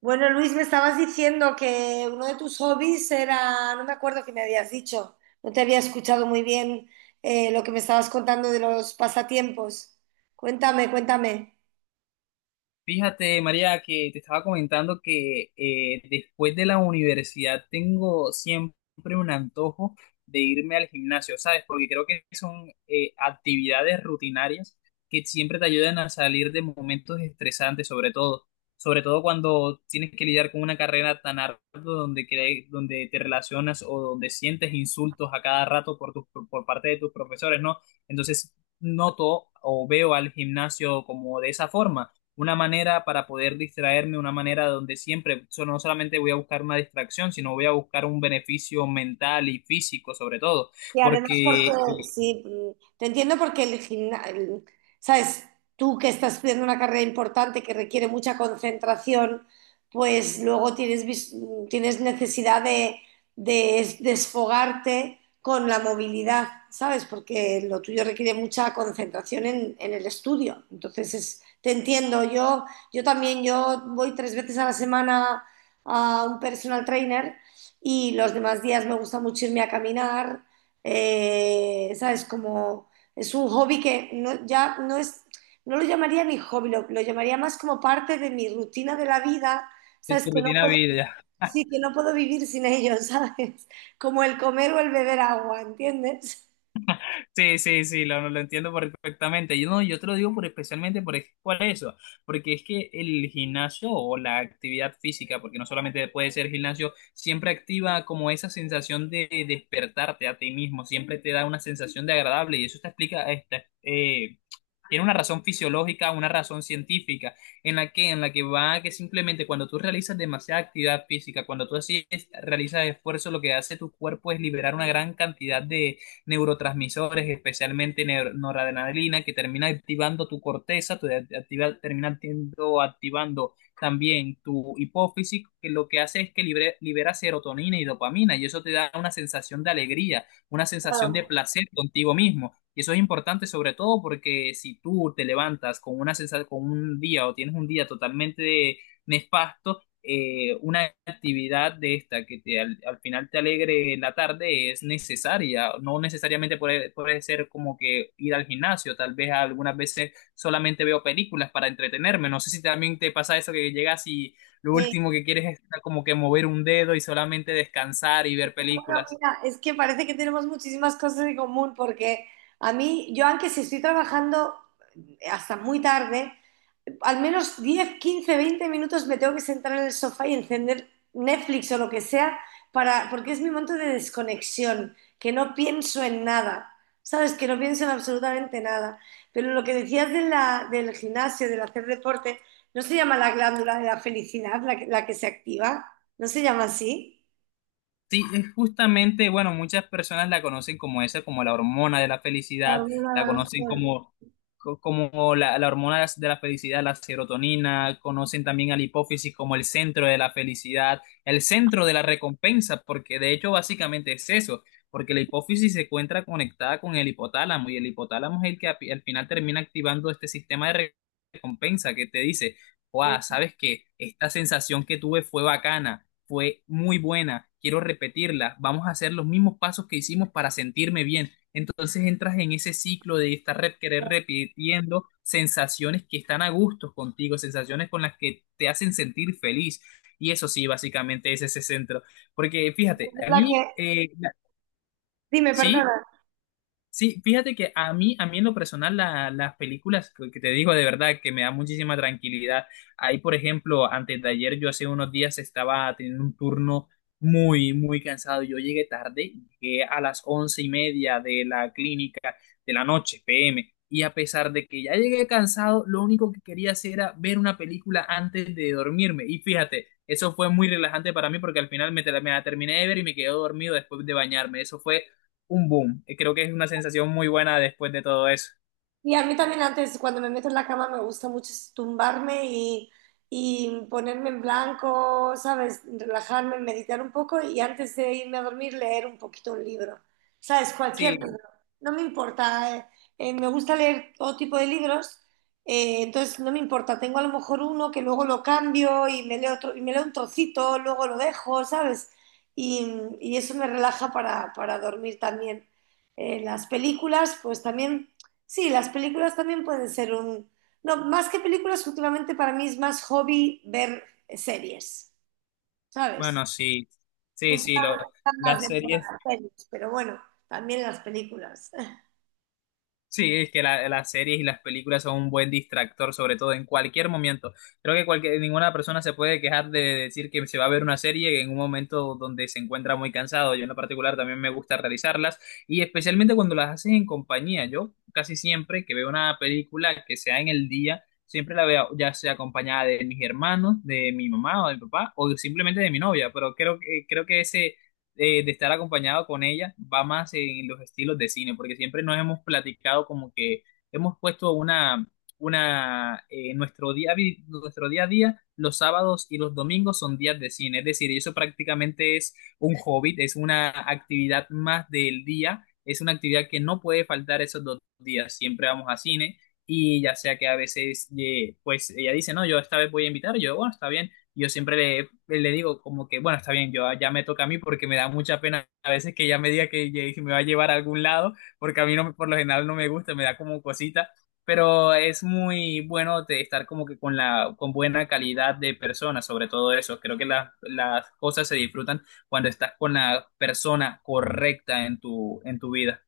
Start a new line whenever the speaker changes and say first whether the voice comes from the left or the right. right: Bueno, Luis, me estabas diciendo que uno de tus hobbies era, no me acuerdo qué me habías dicho, no te había escuchado muy bien lo que me estabas contando de los pasatiempos. Cuéntame, cuéntame.
left: Fíjate, María, que te estaba comentando que después de la universidad tengo siempre un antojo de irme al gimnasio, ¿sabes? Porque creo que son actividades rutinarias que siempre te ayudan a salir de momentos estresantes, sobre todo cuando tienes que lidiar con una carrera tan ardua donde, donde te relacionas o donde sientes insultos a cada rato por, por parte de tus profesores, ¿no? Entonces noto o veo al gimnasio como de esa forma, una manera para poder distraerme, una manera donde siempre, no solamente voy a buscar una distracción, sino voy a buscar un beneficio mental y físico sobre todo,
right: Y además
left: porque
right: porque, sí, te entiendo porque el gimnasio, sabes, tú que estás estudiando una carrera importante que requiere mucha concentración, pues luego tienes, tienes necesidad de, desfogarte con la movilidad, ¿sabes? Porque lo tuyo requiere mucha concentración en el estudio. Entonces, te entiendo, yo también, yo voy 3 veces a la semana a un personal trainer y los demás días me gusta mucho irme a caminar, ¿sabes? Como es un hobby que no, ya no es, no lo llamaría mi hobby, lo llamaría más como parte de mi rutina de la vida,
left: es
right: ¿sabes?
left: tu
right: Que no
left: rutina de
right: puedo,
left: vida.
right: sí, que no puedo vivir sin ello, ¿sabes? Como el comer o el beber agua, ¿entiendes?
left: Sí, sí, sí, lo entiendo perfectamente. Yo, no, yo te lo digo por, especialmente por, por eso, porque es que el gimnasio o la actividad física, porque no solamente puede ser gimnasio, siempre activa como esa sensación de despertarte a ti mismo, siempre te da una sensación de agradable y eso te explica, esta tiene una razón fisiológica, una razón científica, en la que va que simplemente cuando tú realizas demasiada actividad física, cuando tú así realizas esfuerzo, lo que hace tu cuerpo es liberar una gran cantidad de neurotransmisores, especialmente noradrenalina, que termina activando tu corteza, tu de- activa- termina actiendo- activando también tu hipófisis, que lo que hace es que libera serotonina y dopamina, y eso te da una sensación de alegría, una sensación de
right: Claro.
left: placer contigo mismo. Y eso es importante sobre todo porque si tú te levantas con una con un día o tienes un día totalmente nefasto, una actividad de esta que te, al, al final te alegre la tarde es necesaria. No necesariamente puede ser como que ir al gimnasio, tal vez algunas veces solamente veo películas para entretenerme. No sé si también te pasa eso que llegas y lo último
right: Sí.
left: que quieres es como que mover un dedo y solamente descansar y ver
right: Bueno,
left: películas.
right: mira, es que parece que tenemos muchísimas cosas en común porque a mí, yo aunque si estoy trabajando hasta muy tarde, al menos 10, 15, 20 minutos me tengo que sentar en el sofá y encender Netflix o lo que sea, para, porque es mi momento de desconexión, que no pienso en nada, ¿sabes? Que no pienso en absolutamente nada. Pero lo que decías de la, del gimnasio, del hacer deporte, ¿no se llama la glándula de la felicidad la que se activa? ¿No se llama así?
left: Sí, es justamente, bueno, muchas personas la conocen como esa, como la hormona de la
right: La
left: felicidad, la
right: glándula
left: conocen
right: de la-
left: como, como la hormona de la felicidad, la serotonina, conocen también a la hipófisis como el centro de la felicidad, el centro de la recompensa, porque de hecho básicamente es eso, porque la hipófisis se encuentra conectada con el hipotálamo y el hipotálamo es el que al final termina activando este sistema de recompensa que te dice, wow,
right: felicidad.
left: sabes que esta sensación que tuve fue bacana, fue muy buena, quiero repetirla, vamos a hacer los mismos pasos que hicimos para sentirme bien. Entonces entras en ese ciclo de estar rep querer repitiendo sensaciones que están a gusto contigo, sensaciones con las que te hacen sentir feliz. Y eso sí, básicamente es ese centro. Porque fíjate, a
right: La
left: mí,
right: que... Dime,
left: sí.
right: perdona.
left: Sí, fíjate que a mí en lo personal, las películas que te digo de verdad que me da muchísima tranquilidad. Ahí, por ejemplo, antes de ayer, yo hace unos días estaba teniendo un turno muy, muy cansado. Yo llegué tarde, llegué a las 11:30 de la clínica de la noche, PM. Y a pesar de que ya llegué cansado, lo único que quería hacer era ver una película antes de dormirme. Y fíjate, eso fue muy relajante para mí porque al final me la terminé de ver y me quedé dormido después de bañarme. Eso fue un boom. Y creo que es una sensación muy buena después de todo eso.
right: Y a mí también antes, cuando me meto en la cama, me gusta mucho es tumbarme y ponerme en blanco, ¿sabes? Relajarme, meditar un poco y antes de irme a dormir leer un poquito un libro, ¿sabes? Cualquier libro,
left: Sí,
right: no me importa. Me gusta leer todo tipo de libros, entonces no me importa. Tengo a lo mejor uno que luego lo cambio y me leo otro, y me leo un trocito, luego lo dejo, ¿sabes? Y, y eso me relaja para dormir también. Las películas, pues también... Sí, las películas también pueden ser un... No, más que películas, últimamente para mí es más hobby ver series, ¿sabes?
left: bueno, sí, sí, sí,
right: Últimamente están más
left: las
right: de moda
left: series.
right: las series, pero bueno, también las películas.
left: Sí, es que las series y las películas son un buen distractor, sobre todo en cualquier momento. Creo que cualquier, ninguna persona se puede quejar de decir que se va a ver una serie en un momento donde se encuentra muy cansado. Yo en lo particular también me gusta realizarlas y especialmente cuando las haces en compañía. Yo casi siempre que veo una película que sea en el día, siempre la veo ya sea acompañada de mis hermanos, de mi mamá o de mi papá o simplemente de mi novia, pero creo que ese de estar acompañado con ella va más en los estilos de cine, porque siempre nos hemos platicado como que hemos puesto nuestro día, nuestro día a día, los sábados y los domingos son días de cine, es decir, eso prácticamente es un hobby, es una actividad más del día, es una actividad que no puede faltar esos dos días, siempre vamos a cine. Y ya sea que a veces, pues ella dice, no, yo esta vez voy a invitar, yo, bueno, está bien, yo siempre le digo como que, bueno, está bien, yo ya me toca a mí porque me da mucha pena a veces que ella me diga que, que me va a llevar a algún lado, porque a mí no, por lo general no me gusta, me da como cosita, pero es muy bueno de estar como que con con buena calidad de persona, sobre todo eso. Creo que las cosas se disfrutan cuando estás con la persona correcta en en tu vida.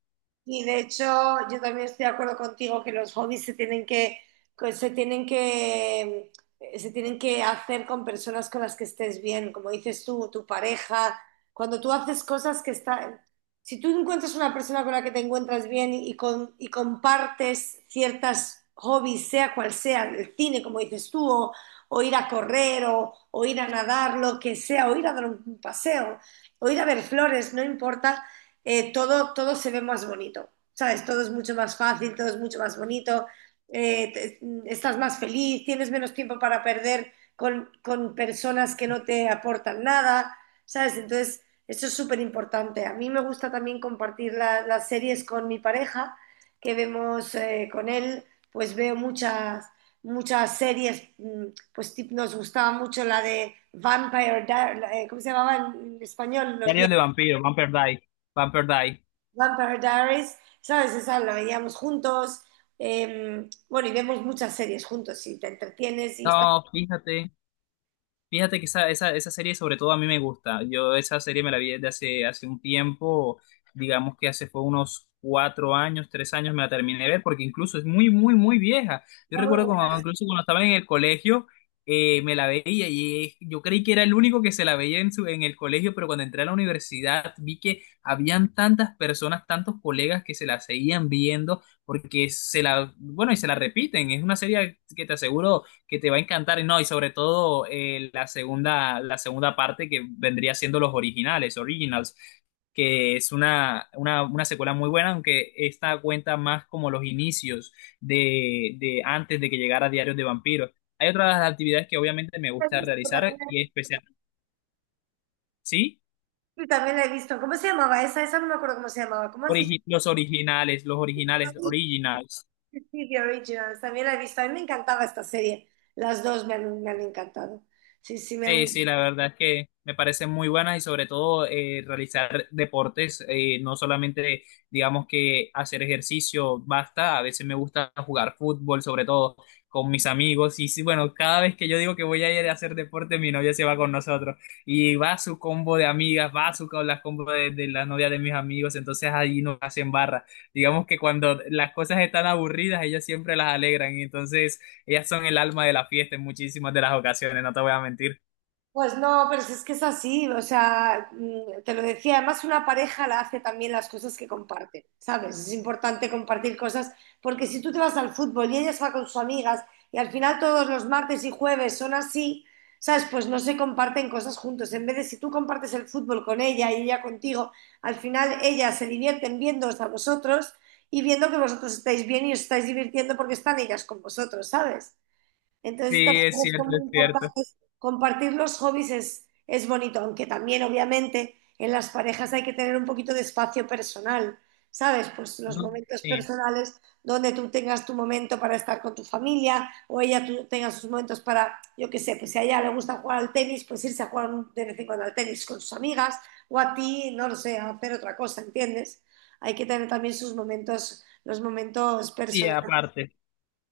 right: Y de hecho, yo también estoy de acuerdo contigo que los hobbies se tienen que se tienen que, se tienen que hacer con personas con las que estés bien, como dices tú, tu pareja. Cuando tú haces cosas que están, si tú encuentras una persona con la que te encuentras bien y, con, y compartes ciertas hobbies, sea cual sea, el cine, como dices tú, o ir a correr, o ir a nadar, lo que sea, o ir a dar un paseo, o ir a ver flores, no importa, todo, todo se ve más bonito, ¿sabes? Todo es mucho más fácil, todo es mucho más bonito, eh, te- estás más feliz, tienes menos tiempo para perder con personas que no te aportan nada, ¿sabes? Entonces, eso es súper importante. A mí me gusta también compartir las series con mi pareja, que vemos con él, pues veo muchas... Muchas series, mm, pues nos gustaba mucho la de ¿cómo se llamaba en español? Los
left: Diarios de vampiro, Vampire Die, Vampire Die.
right: Vampire Diaries, ¿sabes? Esa la veíamos juntos. Bueno, y vemos muchas series juntos y te entretienes y está
left: No, fíjate. Fíjate que esa serie sobre todo a mí me gusta. Yo esa serie me la vi desde hace un tiempo, digamos que hace fue unos 4 años, 3 años me la terminé de ver, porque incluso es muy, muy, muy vieja. Yo
right: muy
left: recuerdo como
right: buena.
left: incluso cuando estaba en el colegio, me la veía y yo creí que era el único que se la veía en, su, en el colegio, pero cuando entré a la universidad vi que habían tantas personas, tantos colegas que se la seguían viendo, porque se la, bueno, y se la repiten. Es una serie que te aseguro que te va a encantar, y no, y sobre todo la segunda parte que vendría siendo los originales, Originals, que es una una secuela muy buena, aunque esta cuenta más como los inicios de antes de que llegara Diarios de Vampiros. Hay otras actividades que obviamente me
right: La he
left: gusta
right: visto.
left: realizar y
right: También
left: especial, ¿sí?
right: sí, también la he visto. ¿Cómo se llamaba esa? Esa no me acuerdo cómo se llamaba. ¿Cómo has dicho?
left: Los originales,
right: Sí,
left: originals.
right: sí, sí, The Originals. También la he visto. A mí me encantaba esta serie. Las dos me han encantado. Sí, sí, me
left: Sí,
right: han...
left: sí, la verdad es que me parecen muy buenas y sobre todo realizar deportes, no solamente digamos que hacer ejercicio basta, a veces me gusta jugar fútbol, sobre todo con mis amigos y sí, bueno, cada vez que yo digo que voy a ir a hacer deporte, mi novia se va con nosotros y va su combo de amigas, va su con las combo de las novias de mis amigos, entonces ahí nos hacen barra. Digamos que cuando las cosas están aburridas, ellas siempre las alegran y entonces ellas son el alma de la fiesta en muchísimas de las ocasiones, no te voy a mentir.
right: Pues no, pero si es que es así, o sea, mm, te lo decía, además una pareja la hace también las cosas que comparte, ¿sabes? Es importante compartir cosas, porque si tú te vas al fútbol y ellas va con sus amigas y al final todos los martes y jueves son así, ¿sabes? Pues no se comparten cosas juntos. En vez de si tú compartes el fútbol con ella y ella contigo, al final ellas se divierten viéndoos a vosotros y viendo que vosotros estáis bien y os estáis divirtiendo porque están ellas con vosotros, ¿sabes? Entonces, estas
left: Sí, es
right: cosas son
left: cierto,
right: muy
left: es cierto.
right: importantes. Compartir los hobbies es bonito, aunque también, obviamente, en las parejas hay que tener un poquito de espacio personal, ¿sabes? Pues los
left: No,
right: momentos
left: sí,
right: personales donde tú tengas tu momento para estar con tu familia o ella tú tenga sus momentos para, yo qué sé, pues si a ella le gusta jugar al tenis, pues irse a jugar de vez en cuando al tenis con sus amigas o a ti, no lo sé, a hacer otra cosa, ¿entiendes? Hay que tener también sus momentos, los momentos
left: sí,
right: personales.
left: aparte.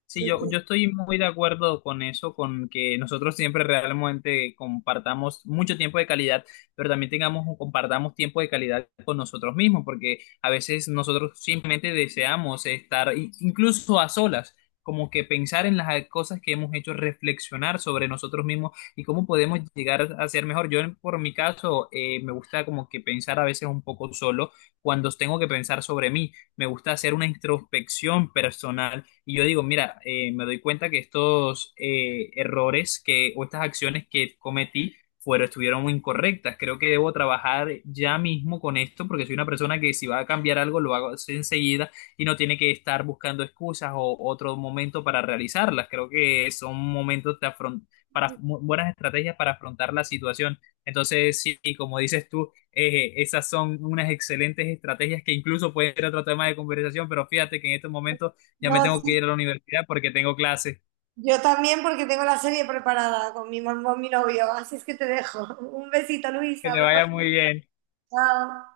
left: Sí,
right: Sí,
left: yo
right: sí.
left: estoy muy de acuerdo con eso, con que nosotros siempre realmente compartamos mucho tiempo de calidad, pero también tengamos, compartamos tiempo de calidad con nosotros mismos, porque a veces nosotros simplemente deseamos estar incluso a solas, como que pensar en las cosas que hemos hecho, reflexionar sobre nosotros mismos y cómo podemos llegar a ser mejor. Yo, por mi caso, me gusta como que pensar a veces un poco solo cuando tengo que pensar sobre mí, me gusta hacer una introspección personal y yo digo, mira, me doy cuenta que estos errores que, o estas acciones que cometí fueron, estuvieron muy incorrectas. Creo que debo trabajar ya mismo con esto porque soy una persona que si va a cambiar algo lo hago enseguida y no tiene que estar buscando excusas o otro momento para realizarlas. Creo que son momentos de buenas estrategias para afrontar la situación. Entonces, sí, como dices tú, esas son unas excelentes estrategias que incluso puede ser otro tema de conversación, pero fíjate que en estos momentos ya
right: No,
left: me tengo que
right: sí,
left: ir a la universidad porque tengo clases.
right: yo también porque tengo la serie preparada con con mi novio, así es que te dejo. Un besito, Luis,
left: Que le
right: hablamos.
left: vaya muy bien.
right: Chao.